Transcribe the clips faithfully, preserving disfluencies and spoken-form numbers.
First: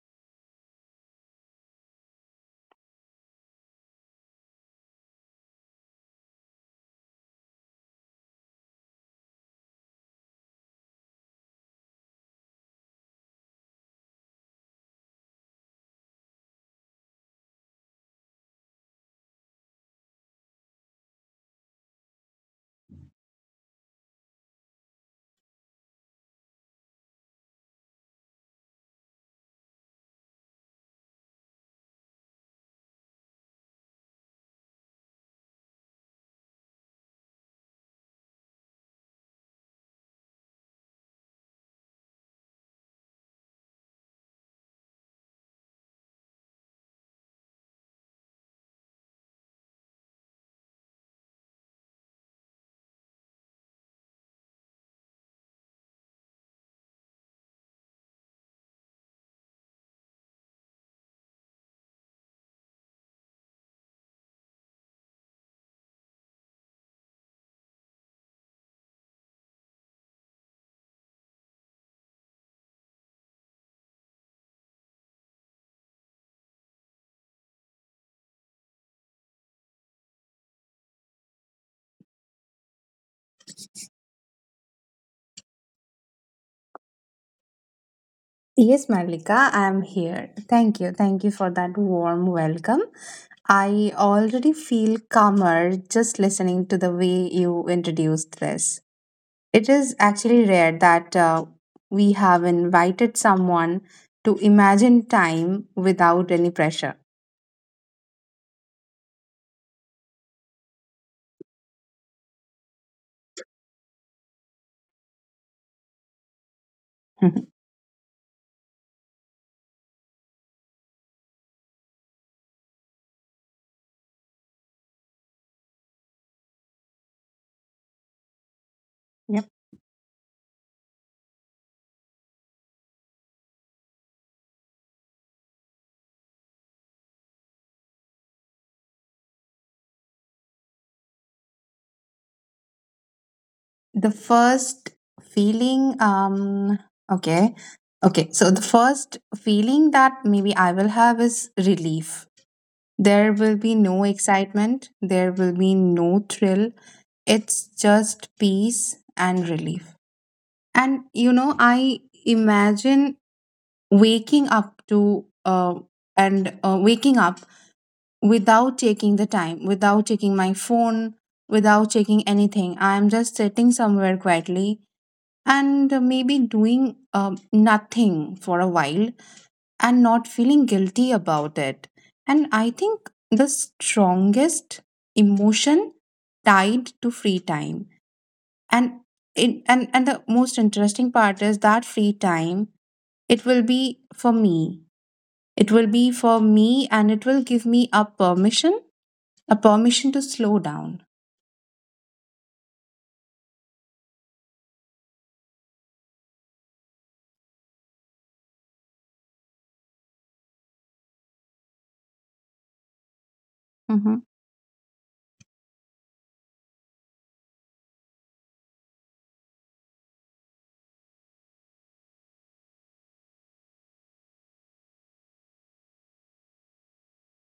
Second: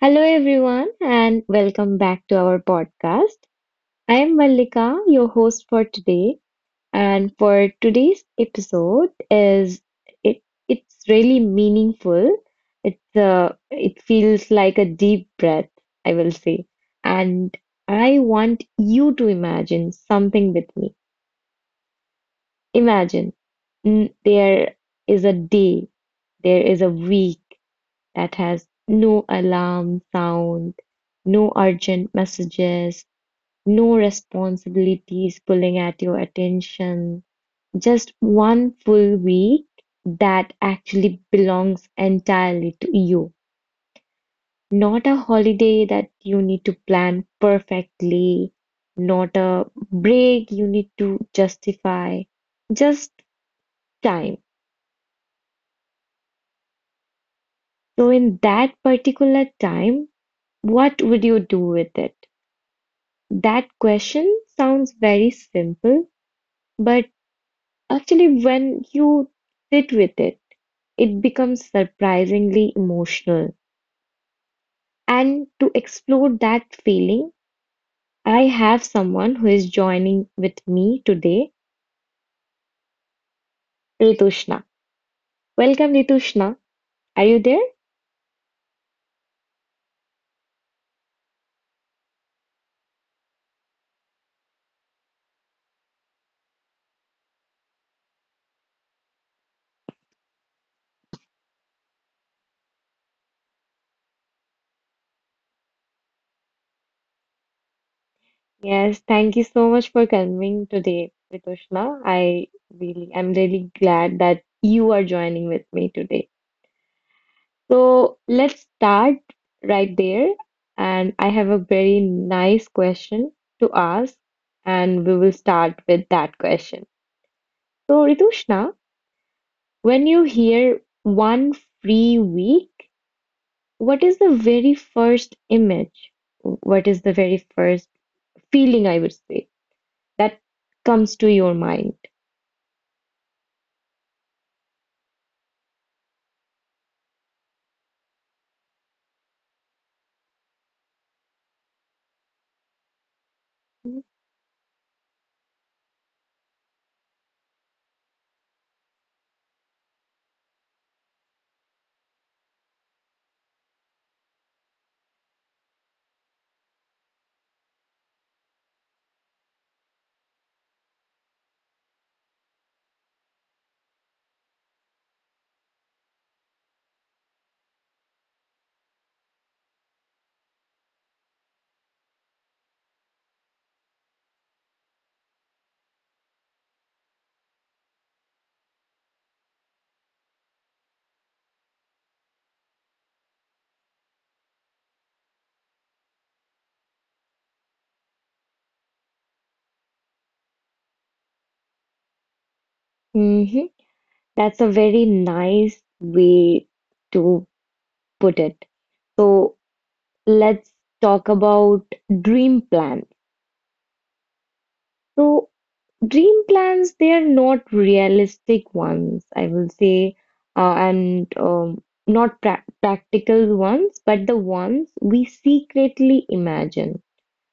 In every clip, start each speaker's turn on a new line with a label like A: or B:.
A: Hello, everyone, and welcome back to our podcast. I am Mallika, your host for today. And for today's episode is it it's really meaningful. It's uh, it feels like a deep breath, I will say. And I want you to imagine something with me. Imagine mm, there is a day, there is a week, that has no alarm sound, no urgent messages, no responsibilities pulling at your attention. Just one full week that actually belongs entirely to you. Not a holiday that you need to plan perfectly, not a break you need to justify, just time. So, in that particular time, what would you do with it? That question sounds very simple, but actually, when you sit with it, it becomes surprisingly emotional. And to explore that feeling, I have someone who is joining with me today, Ritushna. Welcome, Ritushna. Are you there?
B: Yes, Malika, I am here. Thank you. Thank you for that warm welcome. I already feel calmer just listening to the way you introduced this. It is actually rare that uh, we have invited someone to imagine time without any pressure.
A: Yes, thank you so much for coming today, Ritushna. I really, I'm really glad that you are joining with me today. So let's start right there. And I have a very nice question to ask, and we will start with that question. So, Ritushna,
B: yep.
A: when you hear one free week, what is the very first image? What is the very first feeling, I would say, that comes to your mind?
B: The first feeling, um, okay. Okay, so the first feeling that maybe I will have is relief. There will be no excitement, there will be no thrill. It's just peace and relief. And you know, I imagine waking up to uh, and uh, waking up without taking the time, without taking my phone, without taking anything. I'm just sitting somewhere quietly and maybe doing um, nothing for a while and not feeling guilty about it. And I think the strongest emotion tied to free time. And it, and, and the most interesting part is that free time, it will be for me. It will be for me and it will give me a permission, a permission to slow down.
A: Mhm. That's a very nice way to put it. So let's talk about dream plans.
B: Hmm.
A: So dream plans, they are not realistic ones, I will say, uh, and um, not prac practical ones, but the ones we secretly imagine.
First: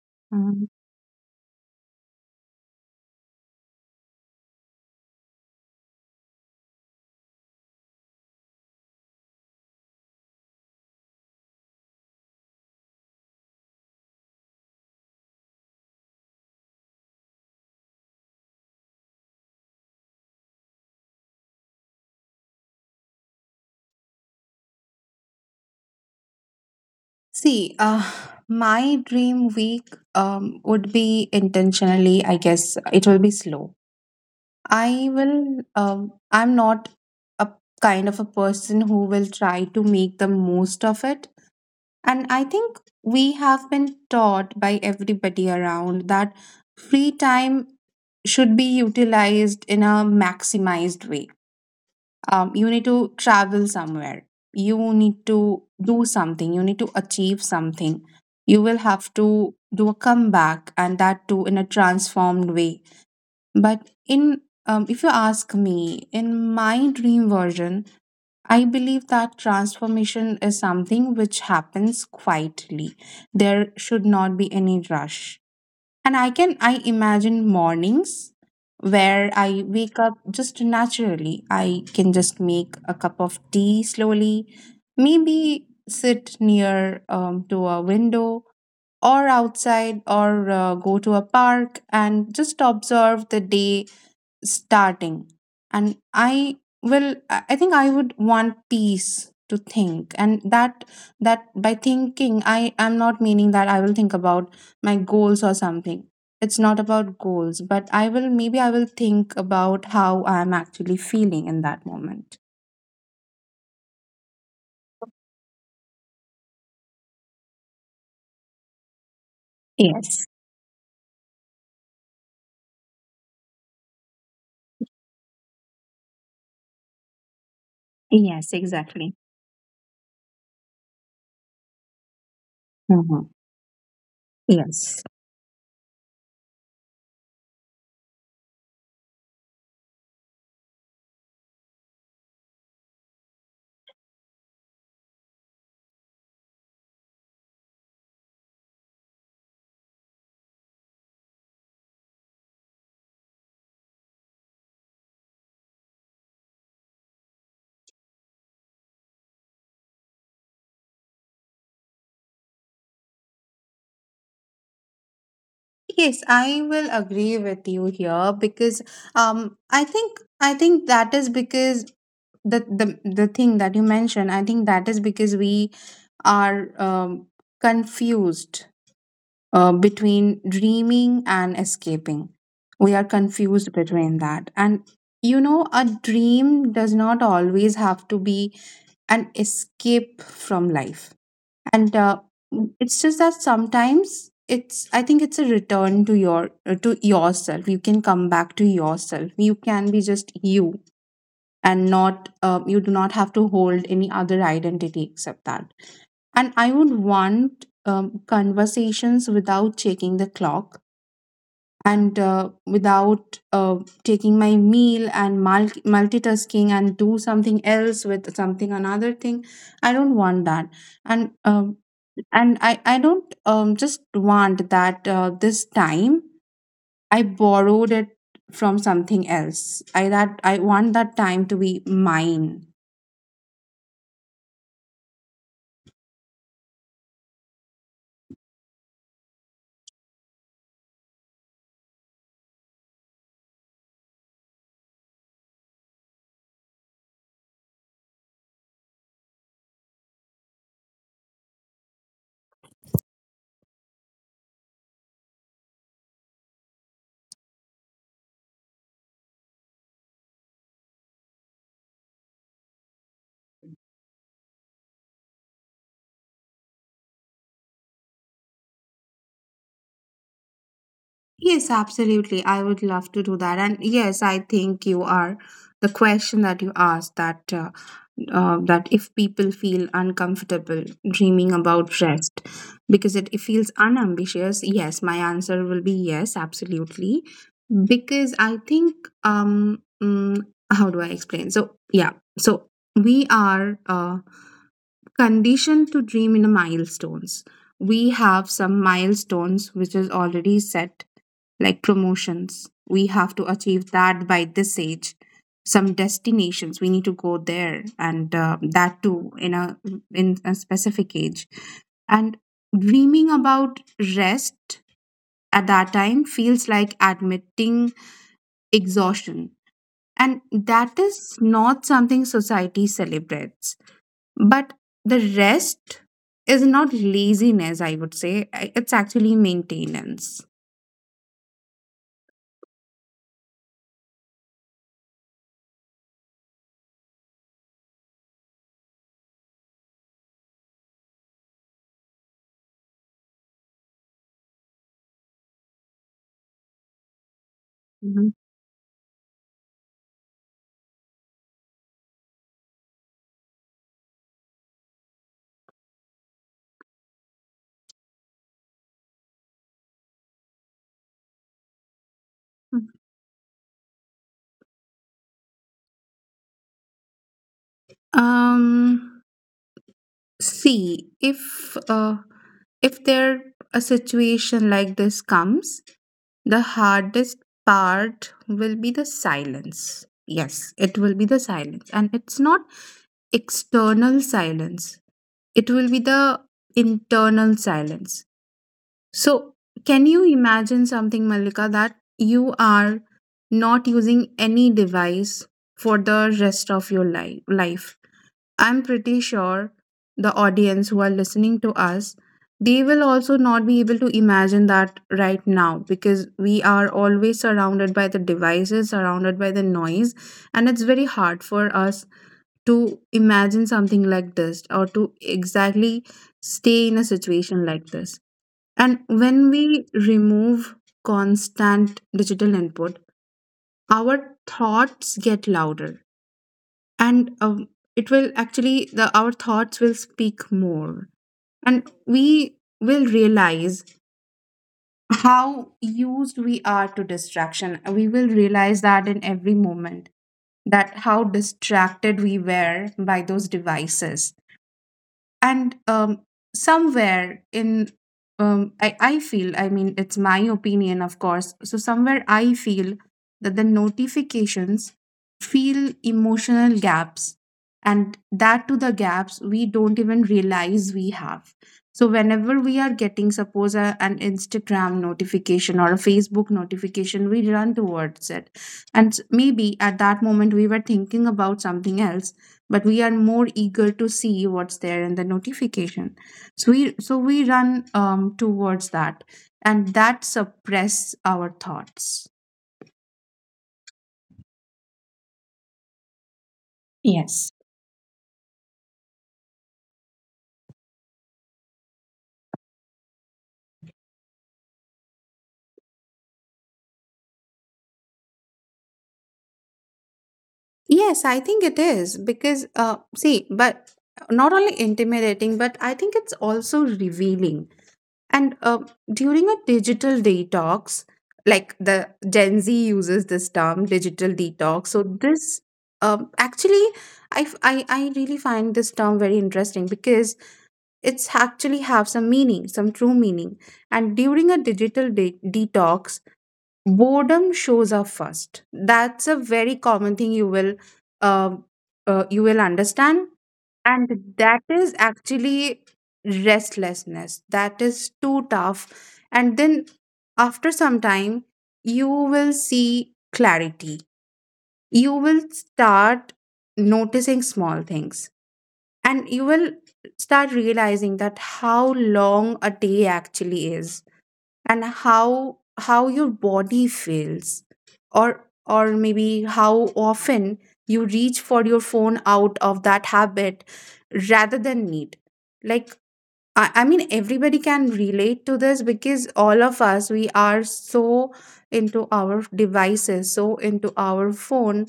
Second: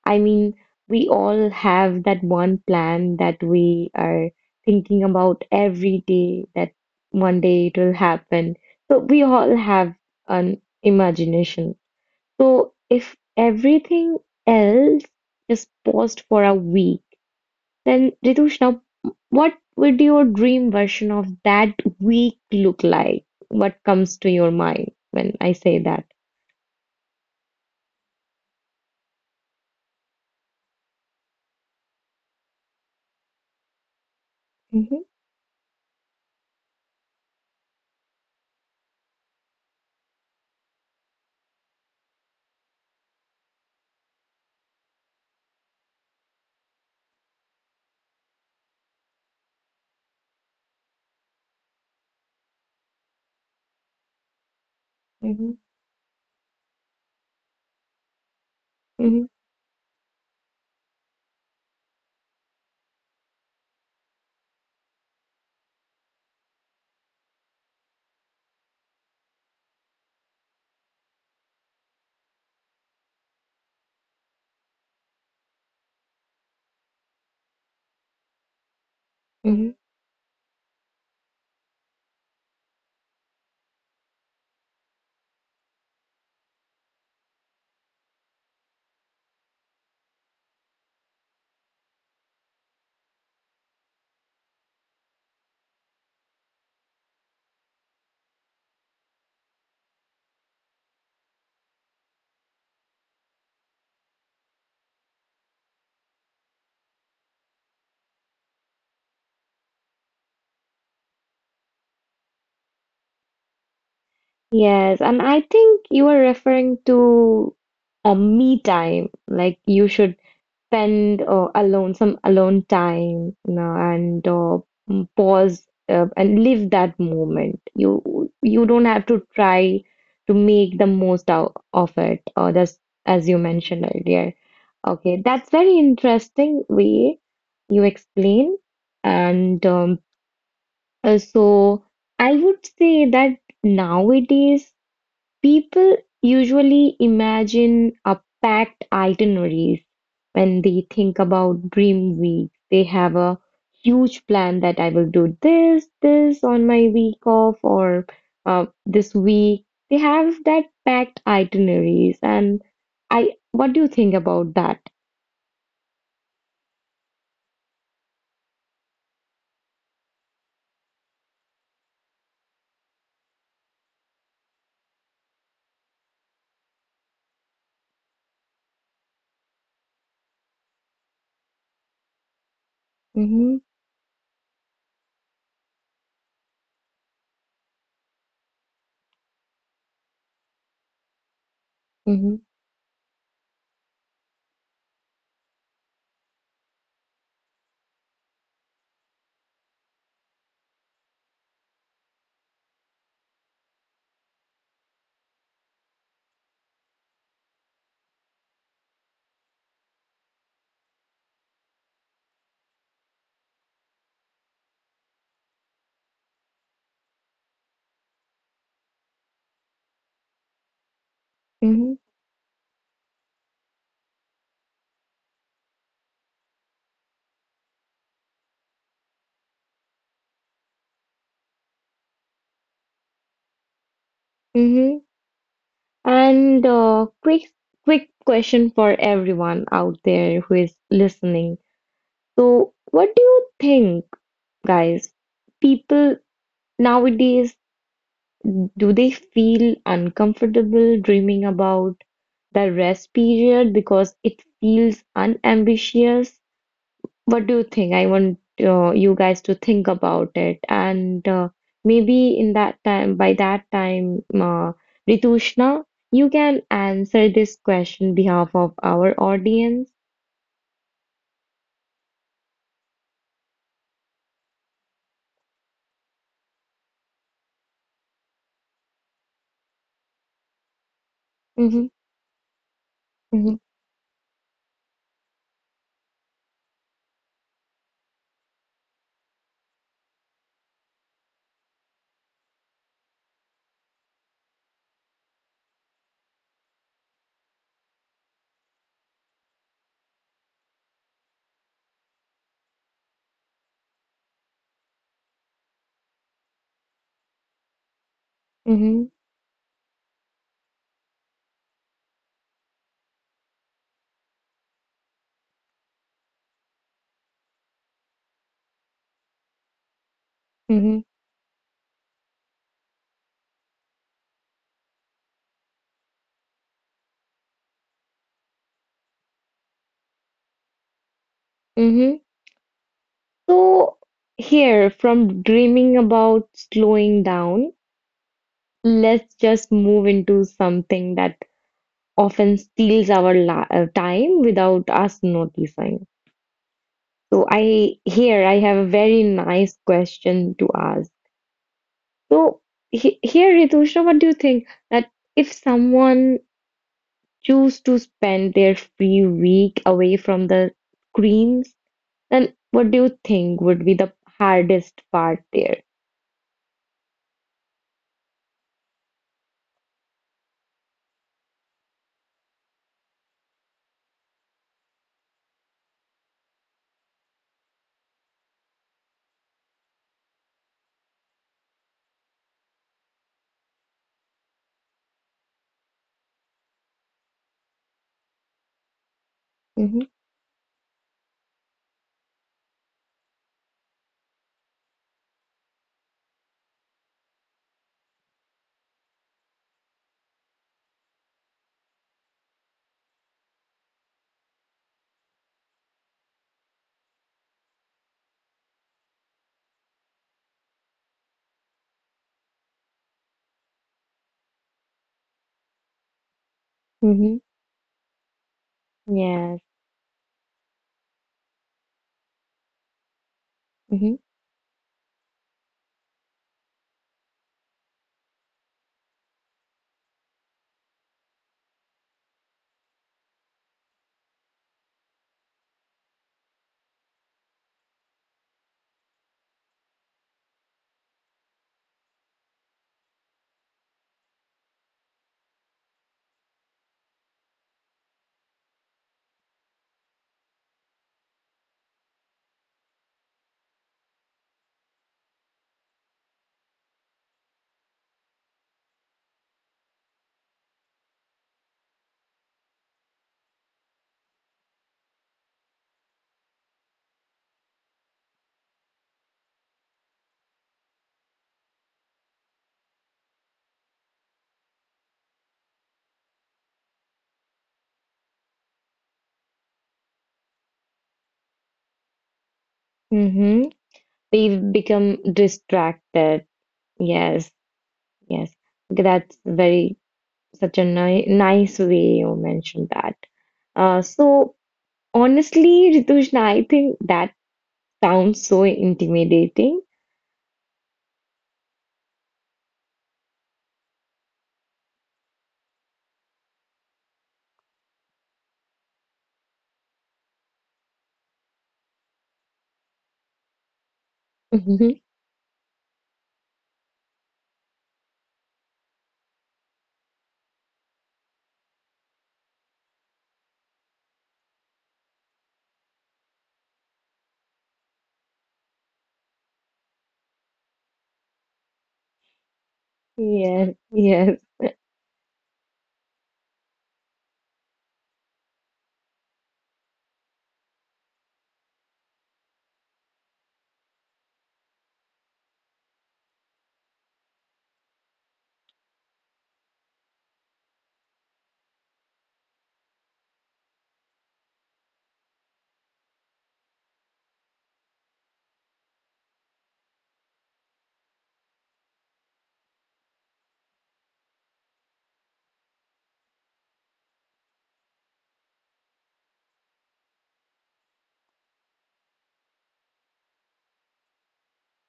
A: I mean, we all have that one plan that we are thinking about every day that one day it will happen. So we all have an imagination. So if everything else is paused for a week, then Ritushna, what would your dream version of that week look like? What comes to your mind when I say that?
B: See, uh, my dream week um, would be intentionally, I guess it will be slow.
A: Mm-hmm.
B: I will, um, I'm not a kind of a person who will try to make the most of it. And I think we have been taught by everybody around that free time should be utilized in a maximized way. Um, you need to travel somewhere, you need
A: Mm-hmm.
B: to do something, you need to achieve something, you will have
A: Mm-hmm.
B: to do a comeback, and that too in a transformed way. But in um, if you ask me, in my dream version, I believe that transformation is something which happens quietly. There should not be any rush, and I can I imagine mornings where I wake up just naturally. I can just make a cup of tea slowly, maybe sit near um, to a window or outside, or uh, go to a park and just observe the day starting. And i will i I think I would want peace to think, and that that by thinking, I am not meaning that I will think about my goals or something. It's not about goals, but I will maybe I will think about how I am actually feeling in that moment.
A: Yes, and I think you are referring to a me time. Like you should
B: Yes.
A: spend uh, alone some alone time, you know, and uh, mm, pause uh, and live that moment. You
B: Yes,
A: you don't have
B: exactly.
A: to try to make the most out of it, or just as
B: Mhm.
A: you mentioned earlier.
B: Yes.
A: Okay, that's very interesting way you explain, and um, uh, so I would say that nowadays. People usually imagine a packed itineraries when they think about dream week. They have a huge plan that I will do this, this on my week off or uh, this week. They have that packed itineraries, and I. What do you think about that?
B: Yes, I will agree with you here, because um I think I think that is because the the the thing that you mentioned, I think that is because we are um, confused uh, between dreaming and escaping. We are
A: Mm-hmm.
B: confused between that. And you know, a dream does not always have to be an escape from life, and uh,
A: Mm-hmm.
B: mm, it's just that sometimes it's I think it's a return to your uh, to yourself. You can come back to yourself. You can be just you and not uh, you do not have to hold any other identity except that. And I would want, um, conversations without checking the clock, and uh, without uh, taking my meal and multi- multitasking and do something else with something another thing. I don't want that. And um,
A: Mm-hmm.
B: and i i don't um just want that uh, this time I borrowed it from something else. I that i want that time to be mine.
A: Mm-hmm. And uh, quick, quick question for everyone out there who is listening. So, what do you think, guys? People nowadays, do they feel uncomfortable dreaming about the rest period because it feels unambitious? What do you think? I want uh, you guys to think about it. And uh, maybe in that time, by that time, uh, Ritushna, you can answer this question behalf of our audience.
B: Yes, absolutely. I would love to do that. And yes, I think you are, the question that you asked that uh, uh, that if people feel uncomfortable dreaming
A: Mm-hmm.
B: about rest because it, it
A: Mm-hmm.
B: feels unambitious, yes, my answer will be yes, absolutely. Because I think um mm, how do I explain? So yeah so we are uh, conditioned to dream in a milestones. We have some milestones which is already set, like promotions. We have to achieve that by this age. Some destinations we need to go there, and uh, that
A: Mm-hmm.
B: too in a in a specific age. And dreaming about rest at that time feels like admitting exhaustion, and that
A: Mm-hmm.
B: is not something society celebrates. But the rest is not laziness, I would say. I- it's actually maintenance.
A: Mm-hmm. So, here from dreaming about slowing down, let's just move into something that often steals our la- uh, time without us noticing. So, I
B: Mhm.
A: here I have a very nice question to ask. So, he, here Ritusha, what do you think that if someone choose to spend their free week away from the screens, then what do you think would be the hardest part there?
B: um See, if uh, if there a situation like this comes, the hardest part will be the silence. Yes, it will be the silence. And it's not external silence, it will be the internal silence. So,
A: Mhm.
B: can you imagine something, Malika, that you are not using any device for the rest of your life? life? I'm pretty sure the audience who are listening to us, they will also not be able to imagine that right now, because we are always surrounded by the devices, surrounded by the noise, and it's very hard for us to imagine something like this or to exactly stay in a
A: Mhm.
B: situation like this. And when
A: Yes.
B: we remove constant digital input,
A: Mhm.
B: our thoughts get louder, and um, it will actually the our thoughts will speak more, and we will realize how used we are to distraction. We will realize that in every moment, that how distracted we were by those devices. And um, somewhere in um, I, I feel, I mean, it's my opinion, of course, so somewhere I feel that the notifications feel emotional gaps, and that to the gaps we don't even realize we have. So whenever we are getting, suppose a, an Instagram notification or a Facebook notification, we run towards it. And maybe at that moment we were thinking about something else, but we are more eager to see what's there in the notification. So we so we run um, towards that, and that suppress our thoughts.
A: Mhm. We've become distracted.
B: Yes.
A: Yes. Yes. Okay, that's very such a ni nice way you mentioned that. Uh, so honestly, Ritushna, I think that sounds so intimidating.
B: Yes, I think it is because, uh, see, but not only intimidating, but I think it's also revealing. And uh, during a digital detox, like the Gen Z uses this term, digital detox.
A: Mm-hmm.
B: So this, um, actually, I, f- I I really find this term very interesting because it's actually have some meaning, some true meaning. And during a digital de- detox, boredom shows up first. That's a very common thing you will uh, uh, you will understand.
A: Yes,
B: And
A: yes.
B: that is actually restlessness, that is too tough. And then after some time you will see clarity. You will start noticing small things, and you will start realizing that how long a day actually is, and how how your body feels, or or maybe how often you reach for your phone out of that habit rather than need. Like, I, I mean, everybody can relate to this because all of us, we are so into our devices, so into our phone.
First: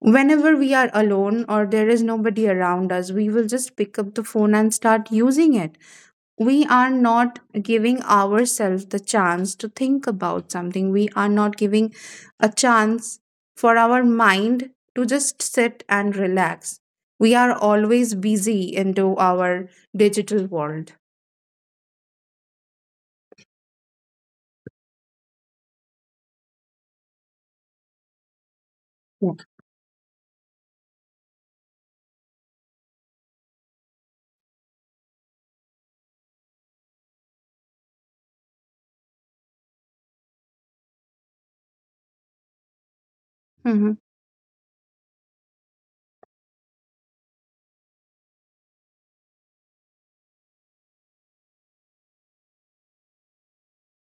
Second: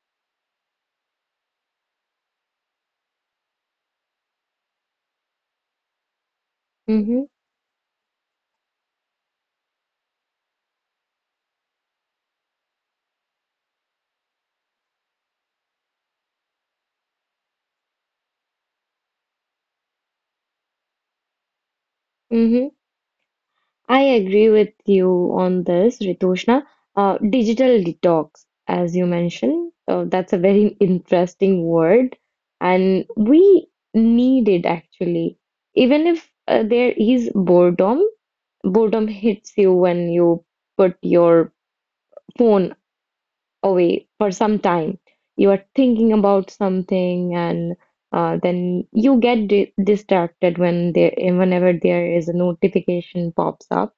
B: Whenever we are alone or there is nobody around us, we will just pick up the phone and start using it. We are
A: Mm-hmm.
B: not giving ourselves the chance to think about something. We are not giving a chance for our mind to just sit and relax. We are always busy into our digital world.
A: Mm-hmm. I agree with you on this, Ritushna. Uh, digital detox, as you
B: Yeah.
A: mentioned, uh, that's a very interesting word, and we need it actually. Even if uh, there is boredom, boredom hits you when you put your phone
B: Hmm.
A: away for some time. You are thinking about something, and uh, then you get di distracted when there, whenever there is a notification pops up.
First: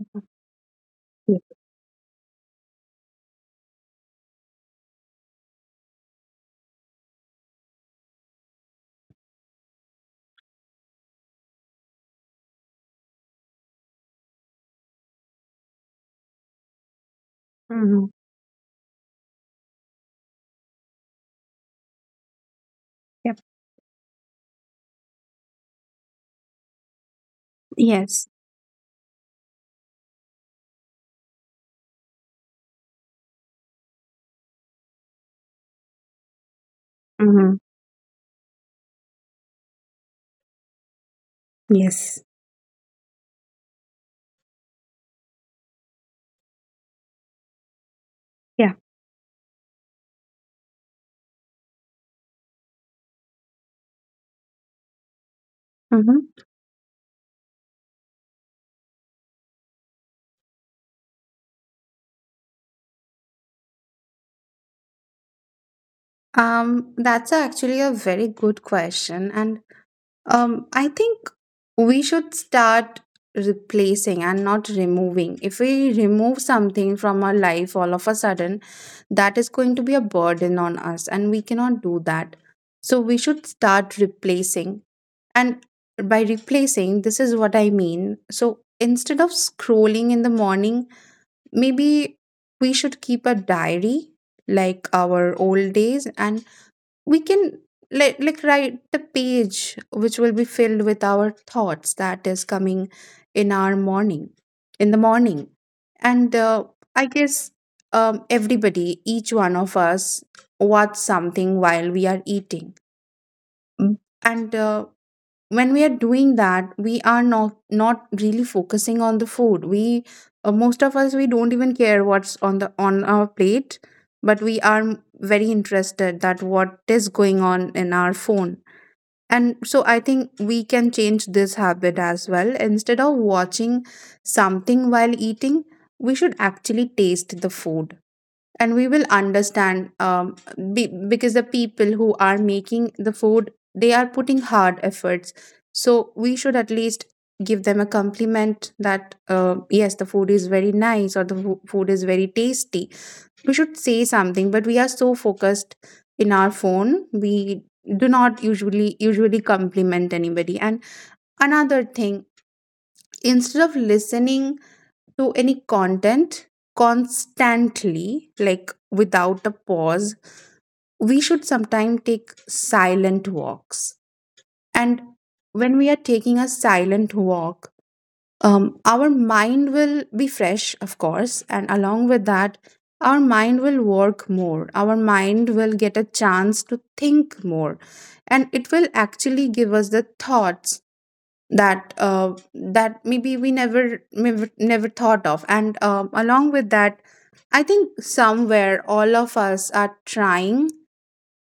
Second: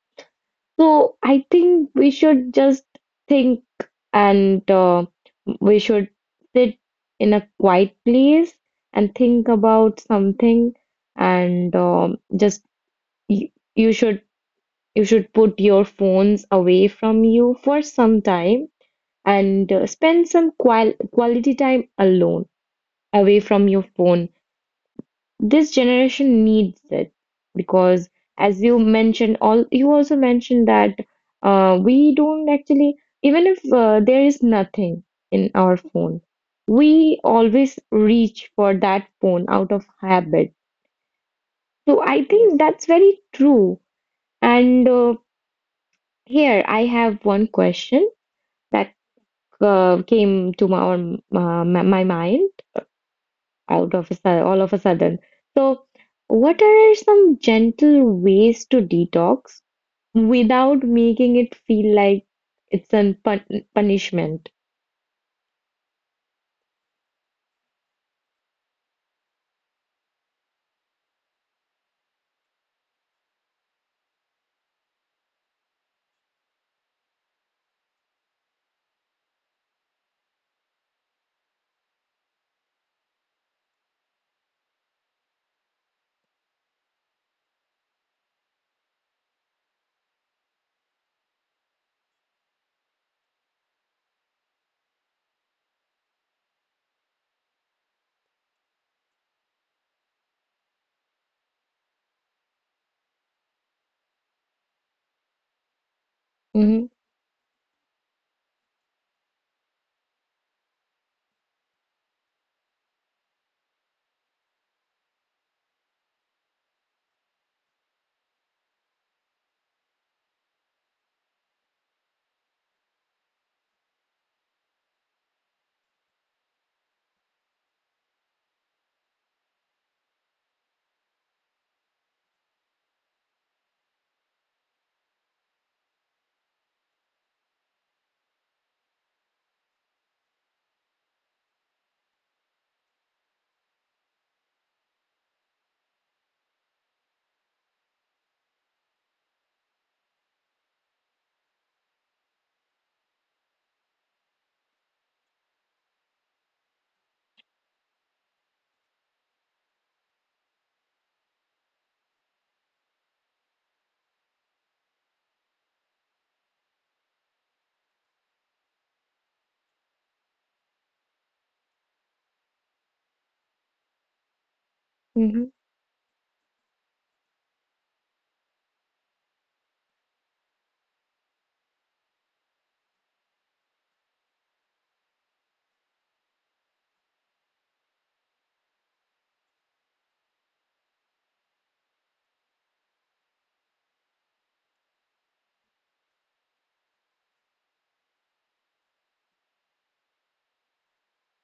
A: So
B: Yeah.
A: I think we should just think, and uh, we should sit in a quiet place and think about something, and um, just you, you should you should put your phones away from you for
B: Hmm.
A: some time and uh, spend some qual- quality time alone,
B: Yep.
A: away from your phone. This generation needs it because,
B: Yes.
A: as you mentioned, all you also mentioned that uh, we don't actually, even if uh, there is nothing in our phone, we
B: Mm-hmm.
A: always reach for that phone out of habit. So
B: Yes.
A: I think that's very true. And uh, here I have one question
B: Yeah.
A: that uh, came to my, our, uh, my my mind out of a, su- all of a sudden. So,
B: Mm-hmm.
A: what are some gentle ways to detox without making it feel like it's a pun punishment?
B: Um, that's actually a very good question. And Um, I think we should start replacing and not removing. If we remove something from our life all of a sudden, that is going to be a burden on us, and we cannot do that. So we should start replacing. And by replacing, this is what I mean. So instead of scrolling in the morning, maybe we should keep a diary, like our old days, and we can like, like write the page which will be filled with our thoughts that is coming in our morning in the morning. And uh,
A: Hmm.
B: I guess um, everybody, each one of us, watch something while we are eating. Mm. And uh, when we are doing that, we are not not really focusing on the food. We, uh, most of us, we don't even care what's on the on our plate, but we are m- very interested that what is going on in our phone. And so I think we can change this habit as well. Instead of watching something while eating, we should actually taste the food, and we will understand, um, be, because the people who are making the food, they are putting hard efforts, so we should at least give them a compliment that uh, yes, the food is very nice, or the fo- food is very tasty. We should say something, but we are so focused in our phone, we do not usually usually compliment anybody. And another thing, instead of listening to any content constantly, like without a pause, we should sometimes take silent walks. And
A: Hmm.
B: when we are taking a silent walk, um, our mind will be fresh, of course, and along with that, our mind will work more. Our mind will get a chance to think more, and it will actually give us the thoughts that uh, that maybe we never never never thought of. And um, along with that, I think somewhere all of us are trying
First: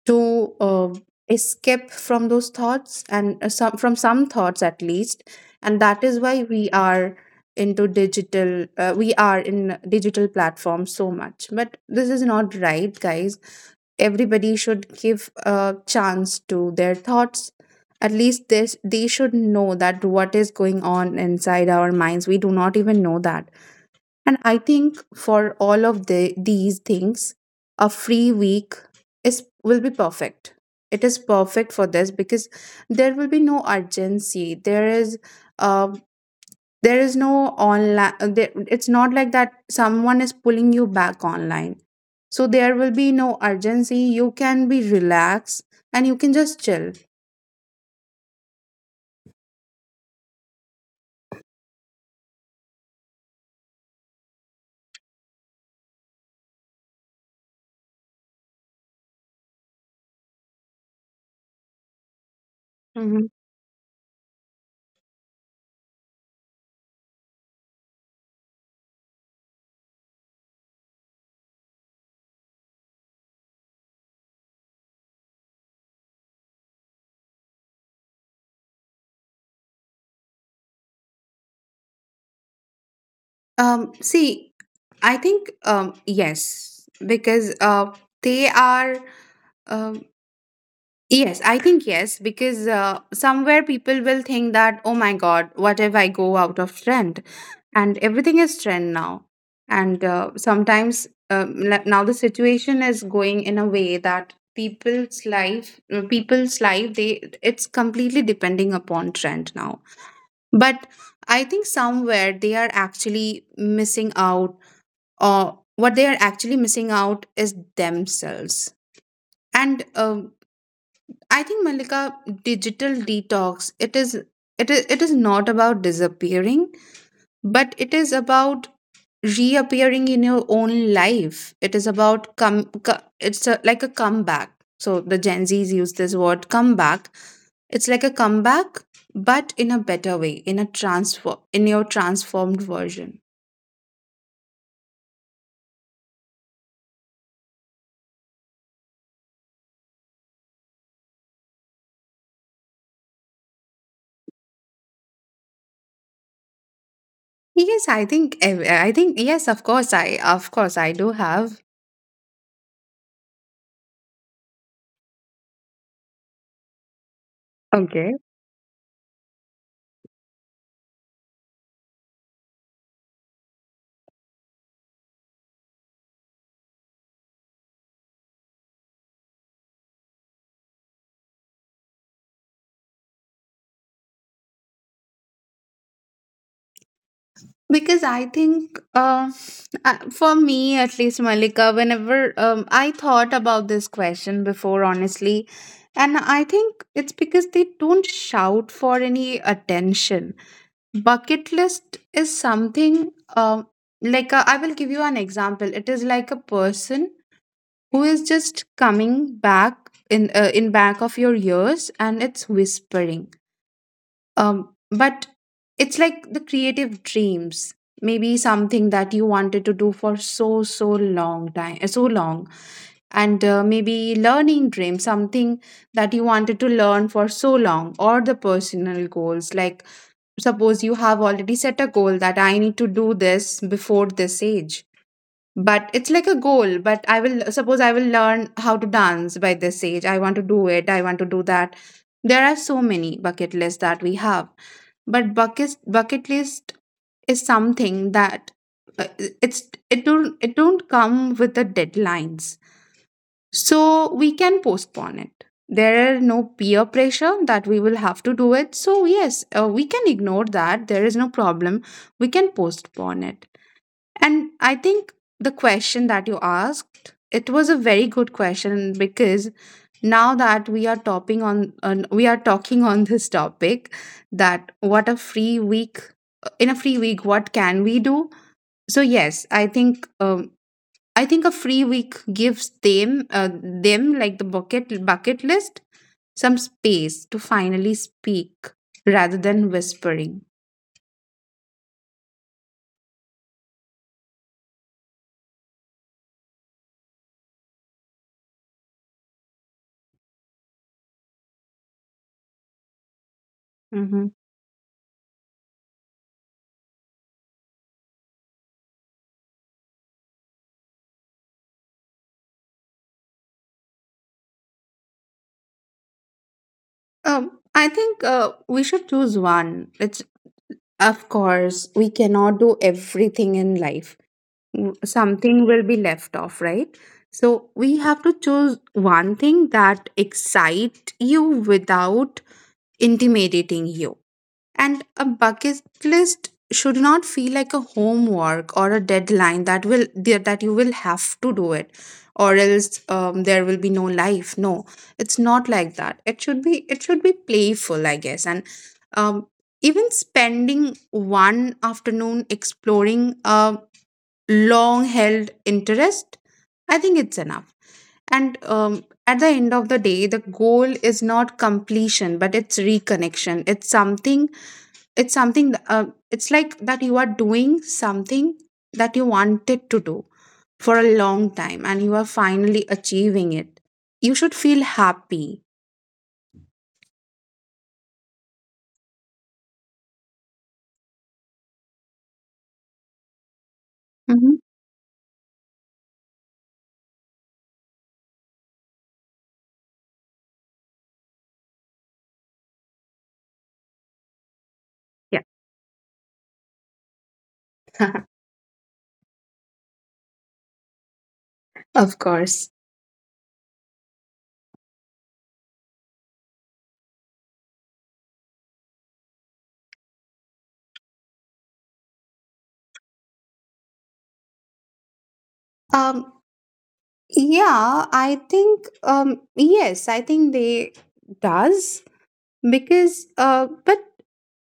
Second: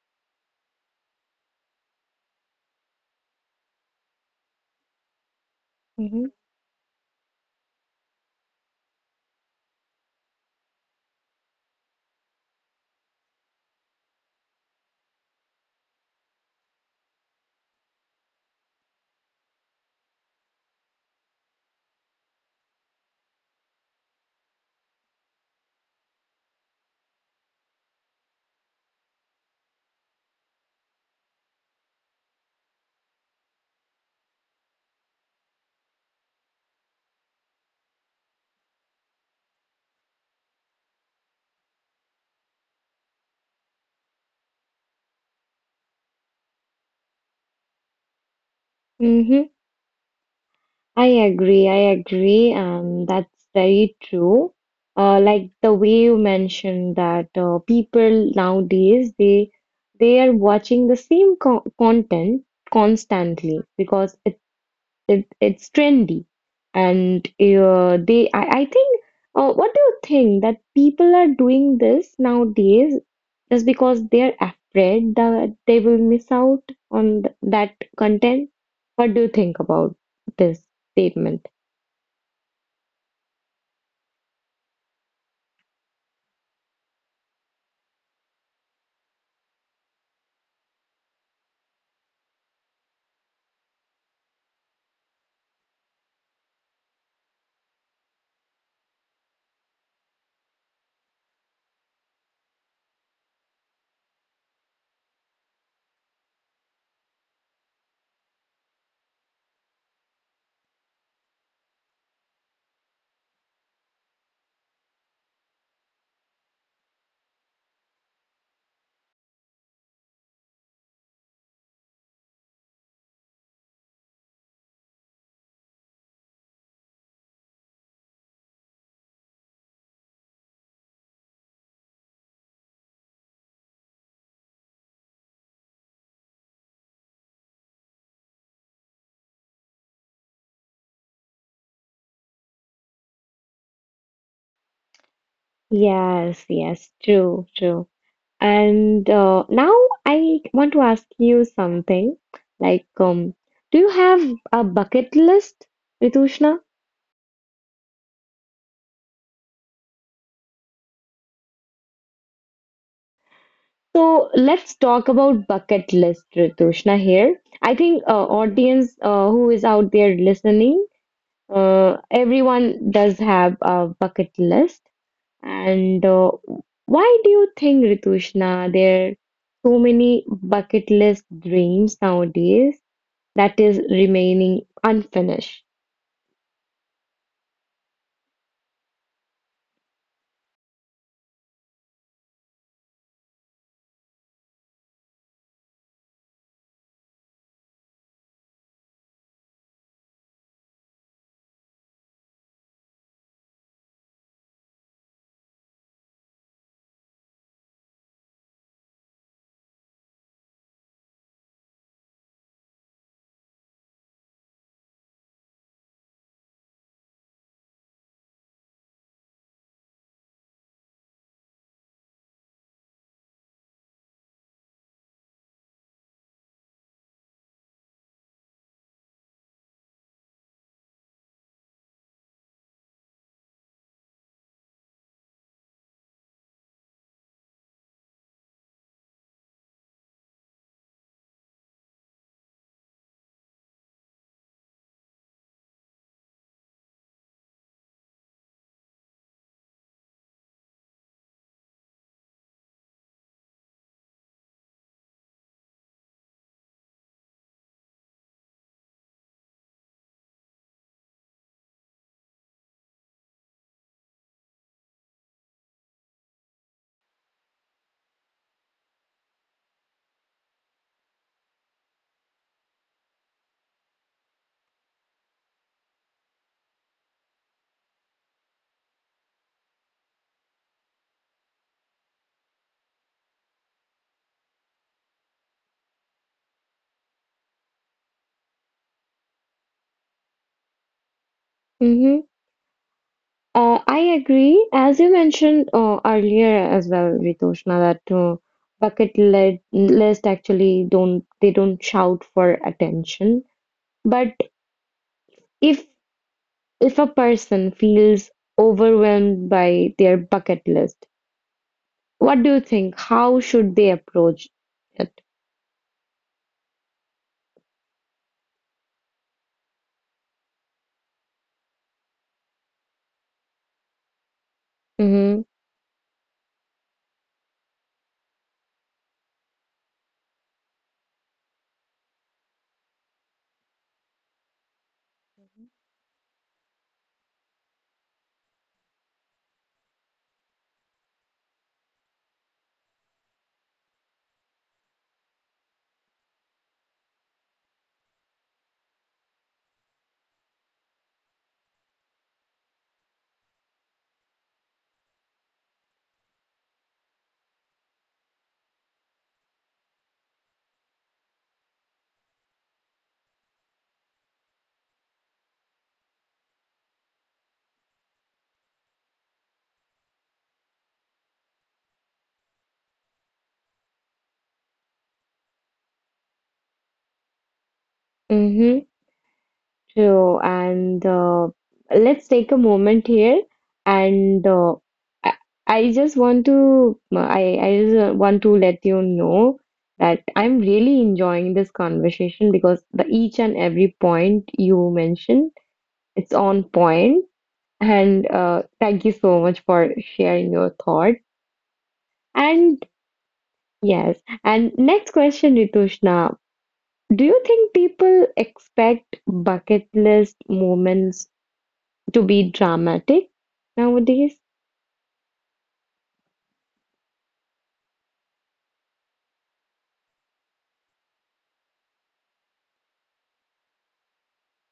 B: to uh, escape from those thoughts, and uh, some from some thoughts at least, and that is
A: Hmm.
B: why we are into digital uh, we are in digital platforms so much. But this is not right, guys. Everybody should give a chance to their thoughts. At least this they should know, that what is going on inside our minds we do not even know that. And I think for all of the, these things, a free week is will be perfect. It is perfect for this because there will be no urgency. There is uh, there is no online. There, it's not like that someone is pulling you back online. So there will be no urgency. You can be relaxed and you can just chill.
A: Hmm. I agree. I agree, and that's very true. Uh, like the way you mentioned that uh, people nowadays they they are watching the same co content
B: Mhm.
A: constantly because It, it's trendy. And uh, they, I, I think, uh, what do you think that people are doing this nowadays just because they're afraid that they will miss out on th- that content? What do you think about this statement?
B: Um, see, I think um, yes, because uh, they are. Um Yes, I think yes, because uh, somewhere people will think that, oh my God, what if I go out of trend? And everything is trend now. And uh, sometimes um, n- now the situation is going in a way that people's life, uh, people's life, they it's completely depending upon trend now. But I think somewhere they are actually missing out, or what they are actually missing out is themselves. And um I think, Malika, digital detox, it is it is it is not about disappearing, but it is about reappearing in your own life. It is about come co- it's a, like a comeback. So the gen z's use this word comeback. It's like a comeback, but in a better way, in a transfer in your transformed version.
A: Yes, yes, true, true. And uh, now I want to ask you something. Like, um, do you have a bucket list, Ritushna?
B: Yes, I think ev- I think yes, of course. I of course I do have.
A: So let's talk about bucket list, Ritushna here. I think uh, audience uh, who is out there listening, uh, everyone does have a bucket list. And uh, why do you think, Ritushna, there are so many bucket list dreams nowadays that is remaining unfinished?
B: Because I think, uh, uh, for me at least, Malika, whenever um, I thought about this question before, honestly, and I think it's because they don't shout for any attention. Bucket list is something, um, like uh, I will give you an example. It is like a person who is just coming back in uh, in back of your ears, and it's whispering. Um, but it's like the creative dreams, maybe something that you wanted to do for so so long, time so long. And uh, maybe learning dreams, something that you wanted to learn for so long, or the personal goals, like suppose you have already set a goal that I need to do this before this age. But it's like a goal, but I will, suppose I will learn how to dance by this age. I want to do it, I want to do that. There are so many bucket lists that we have, but bucket bucket list is something that uh, it's, it don't it don't come with the deadlines, so we can postpone it. There are no peer pressure that we will have to do it. So yes, uh, we can ignore that. There is no problem. We can postpone it. And I think the question that you asked, it was a very good question, because now that we are topping on, on we are talking on this topic, that what a free week, in a free week what can we do? So yes, I think um, I think a free week gives them uh, them like the bucket bucket list some space to finally speak rather than whispering.
A: Mm-hmm. Uh, I agree. As you mentioned uh, earlier as well, Ritoshna, that uh, bucket led list actually don't they don't shout for attention.
B: Mhm.
A: But if if a person feels overwhelmed by their bucket list, what do you think? How should they approach it?
B: Um, I think uh, we should choose one. It's, of course, we cannot do everything in life. W-
A: Mm-hmm.
B: Something will be left off, right? So we have to choose one thing that excite you without intimidating you. And a bucket list should not feel like a homework or a deadline, that will, that you will have to do it, or else um, there will be no life. No it's not like that it should be, it should be playful, I guess. And um, even spending one afternoon exploring a long held interest, I think it's enough. And um, at the end of the day, the goal is not completion, but it's reconnection. It's something, it's something th- uh, it's like that you are doing something that you wanted to do for a long time, and you are finally achieving it. You should feel happy.
A: Mm-hmm. True, and uh, let's take a moment here, and
B: Hmm.
A: uh, I, I just want to uh, I I just uh, want to let you know that I'm really enjoying this conversation because the each and every point you mentioned, it's on point, and
B: Yeah.
A: uh, thank you so much for sharing your thought.
B: Of course.
A: And yes, and next question, Ritushna, do you think people expect bucket list moments to be dramatic nowadays?
B: um yeah, I think, um yes, I think they does, because uh but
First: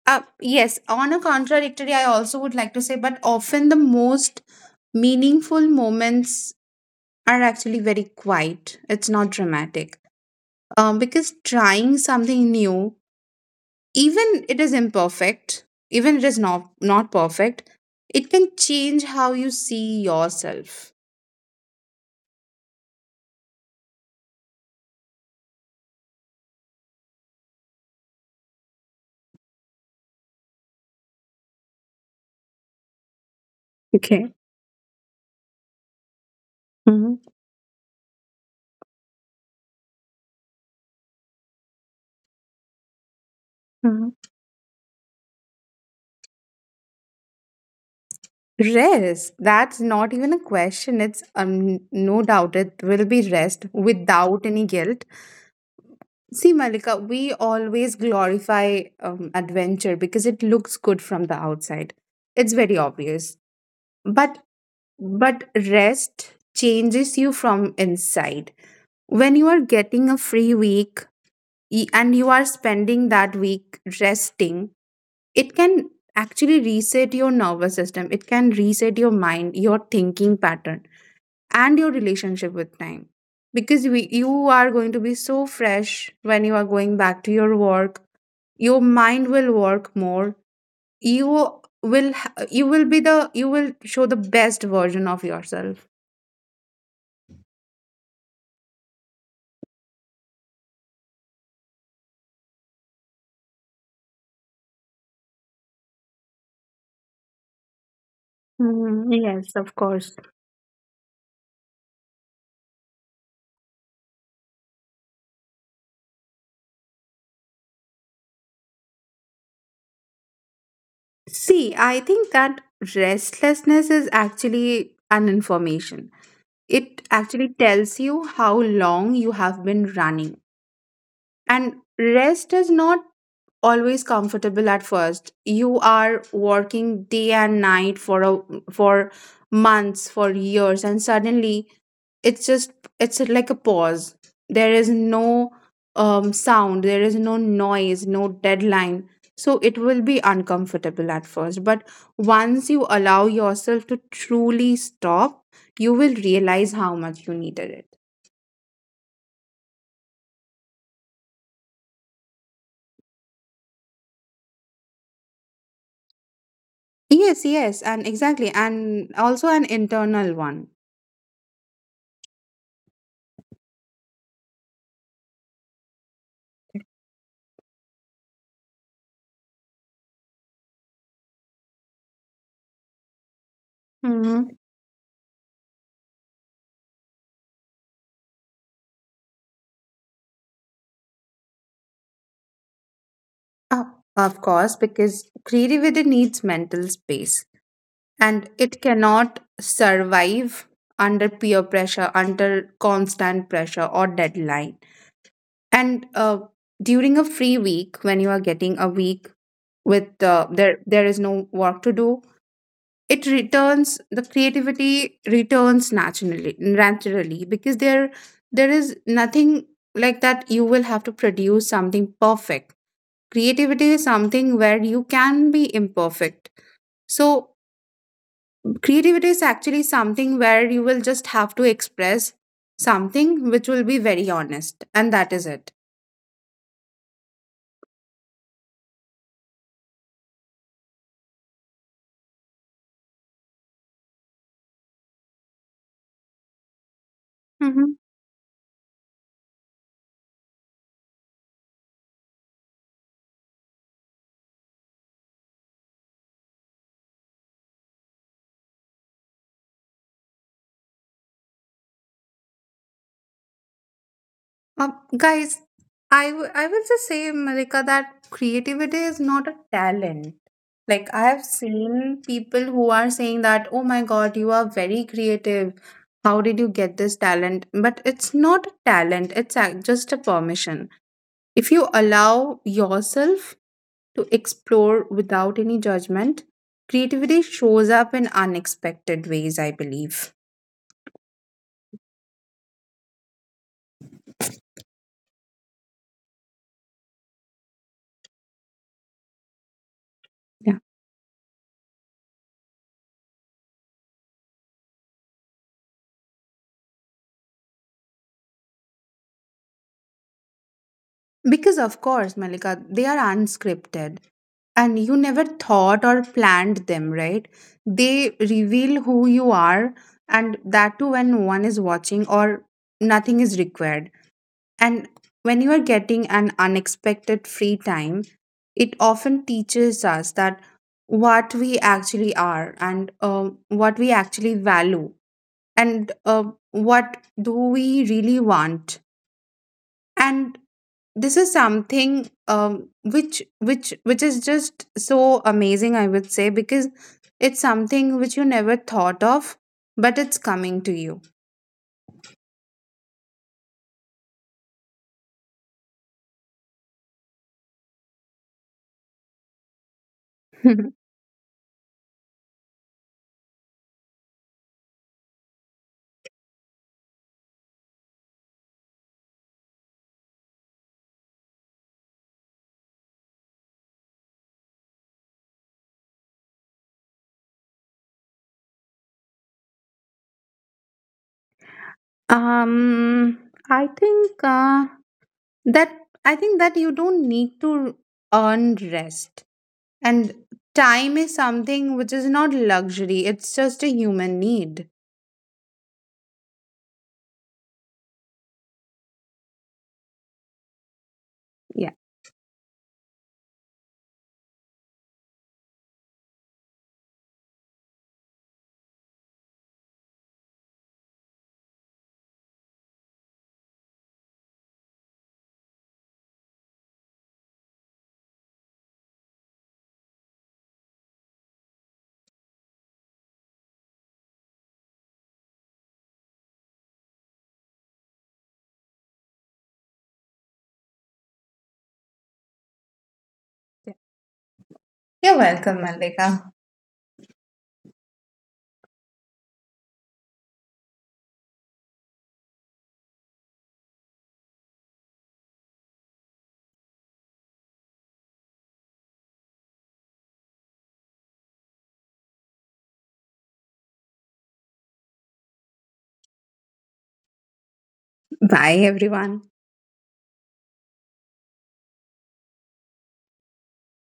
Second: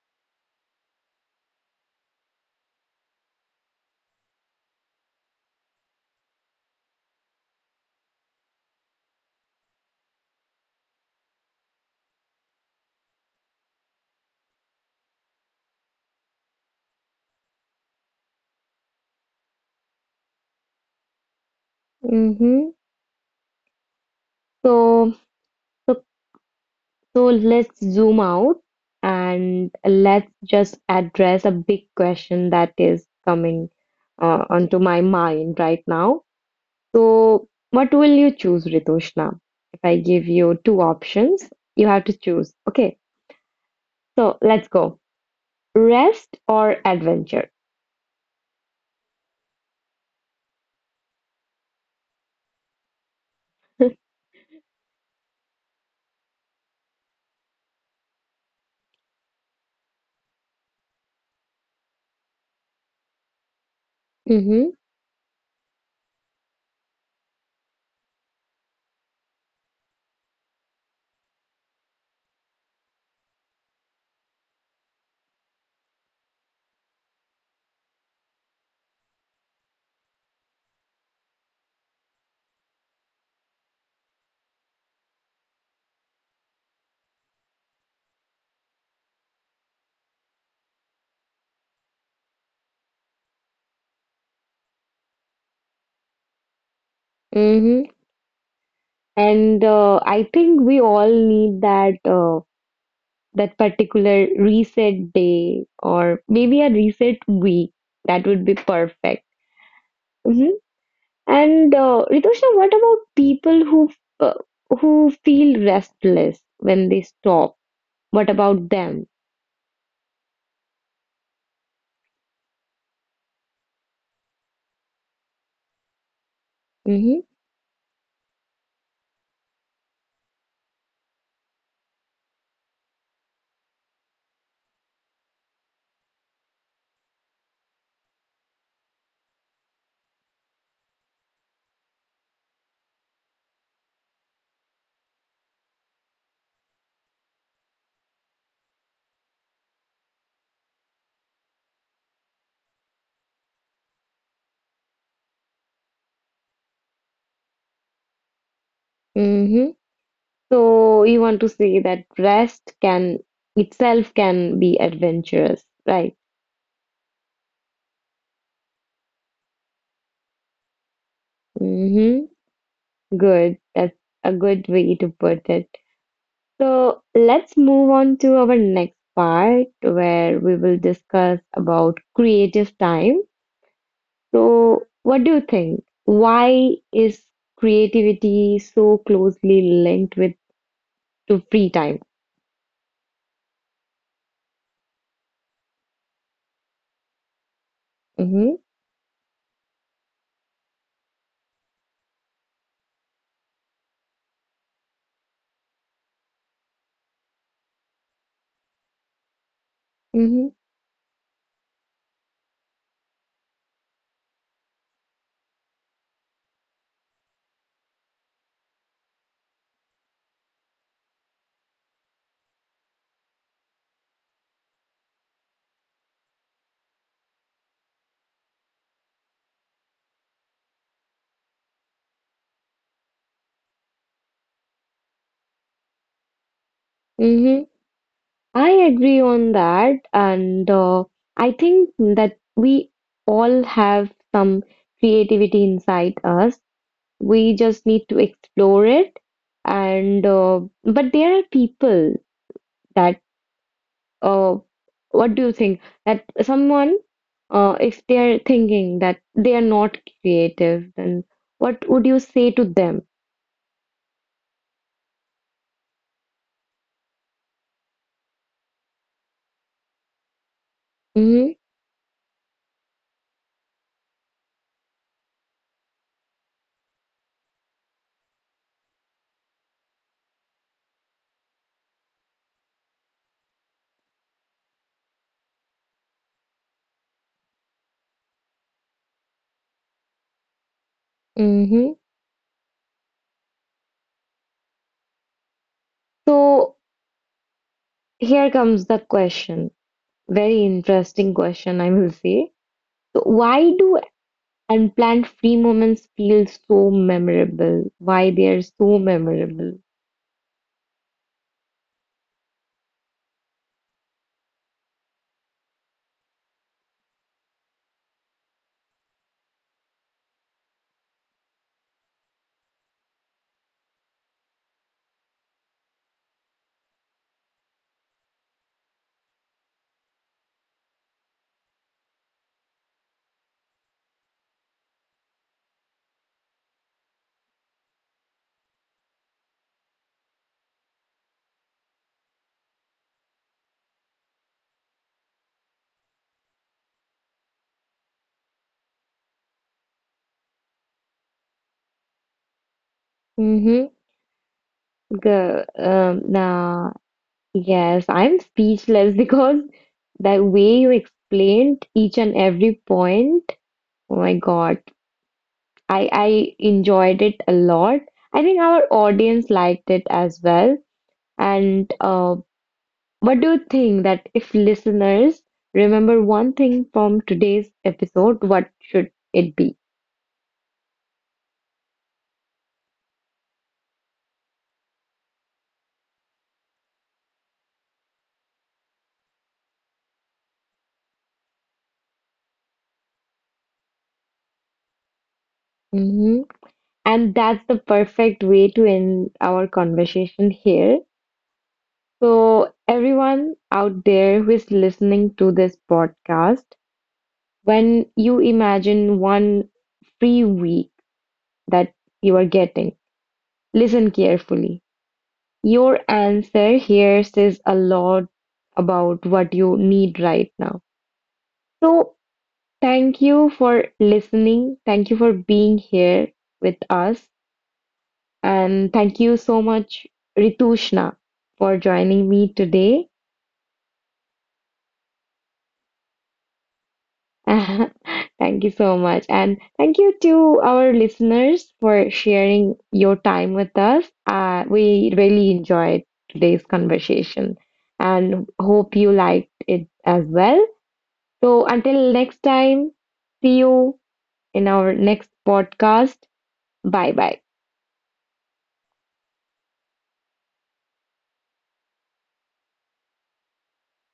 B: uh, yes, on a contradictory I also would like to say, but often the most meaningful moments are actually very quiet. It's not dramatic. Um, because trying something new, even it is imperfect, even it is not not perfect, it can change how you see yourself.
A: Hmm. So, so, so let's zoom out and let's just address a big question that is coming
B: Okay.
A: uh, onto my mind right now.
B: Hmm.
A: So, what will you choose, Ritushna? If I give you two options, you have to choose. Okay,
B: Hmm.
A: so let's go. Rest or adventure?
B: Rest, that's not even a question. It's um, no doubt, it will be rest without any guilt. See, Malika, we always glorify um, adventure because it looks good from the outside. It's very obvious, but
A: Mm-hmm.
B: but rest changes you from inside. When you are getting a free week, y- and you are spending that week resting, it can actually reset your nervous system. It can reset your mind, your thinking pattern, and your relationship with time. Because we, you are going to be so fresh when you are going back to your work. Your mind will work more. You will ha- you will be the, you will show the best version of yourself.
A: Mm-hmm. And uh, I think we all need that. Uh, that particular reset day or maybe a reset week. That would be
B: Mhm,
A: perfect.
B: yes, of course.
A: Hmm. And uh, Ritushna, what about people who uh, who feel restless when they stop? What about them?
B: See, I think that restlessness is actually an information. It
A: Hmm.
B: actually tells you how long you have been running. And rest is not always comfortable at first. You are working day and night for a, for months, for years, and suddenly it's just, it's like a pause. There is no um, sound, there is no noise, no deadline. So it will be uncomfortable at first, but once you allow yourself to truly stop, you will realize how much you needed it.
A: Hmm. So you want to say that rest can itself can be adventurous, right?
B: Yes, yes, and exactly, and also an internal one.
A: Hmm. Good. That's a good way to put it. So let's move on to our next part where we will discuss about creative time.
B: Hmm.
A: So, what do you think? Why is creativity so closely linked with to free time?
B: Oh, of course, because creativity needs mental space, and
A: Mm-hmm.
B: it cannot survive under peer pressure, under constant pressure or deadline. And uh, during a free week, when you are getting a week with
A: Mm-hmm.
B: uh, there, there is no work to do, it returns, the creativity returns naturally naturally because there there is nothing like that you will have to produce something perfect. Creativity is something where you can be imperfect. So creativity is actually something where you will just have to express something which will be very honest, and that is it.
A: Mm-hmm. I agree on that, and uh, I think that we all have some creativity inside us. We just need to explore it, and uh, but there are people that uh, what do you think that someone uh, if they are thinking that they are not creative, then what would you say to them?
B: Um, guys, I, w- I will just say, Malika, that creativity is not a talent. Like, I have
A: Hmm.
B: seen people who are saying that, oh my God, you are very creative. How did you get this talent? But it's not a talent, it's a- just a permission. If you allow yourself to explore without any judgment, creativity shows up in unexpected ways, I believe.
A: Hmm. So here comes the question, very interesting question I will say. So why do unplanned free moments feel so memorable? Why they are so memorable?
B: Because, of course, Malika, they are unscripted and you never thought or planned them, right? They reveal who you are, and that too when no one is watching or nothing is required. And when you are getting an unexpected free time, it often teaches us that what we actually are, and uh, what we actually value, and uh, what do we really want. And this is something, um, which which which is just so amazing, I would say, because it's something which you never thought of, but it's coming to you.
A: Mm-hmm. The, um Yes, I'm speechless because the way you explained each and every point, oh my God, I I enjoyed it a lot. I think our audience liked it as well. And uh, what do you think that if listeners remember one thing from today's episode, what should it be?
B: um I think, uh, that I think that you don't need to earn rest. And time is something which is not luxury, it's just a human need.
A: Hmm. And that's the perfect way to end our conversation here.
B: Yeah.
A: So, everyone out there who is listening to this podcast, when you imagine one free week that you are getting, listen carefully. Your answer here says a lot about what you need right now. So, thank you for listening. Thank you for being here with us. And thank you so much, Ritushna, for joining me today.
B: You're welcome, Malika.
A: Thank you so much. And thank you to our listeners for sharing your time with us. Uh, we really enjoyed today's conversation and hope you liked it as well. So until next time, see you in our next podcast. Bye bye.
B: Bye, everyone.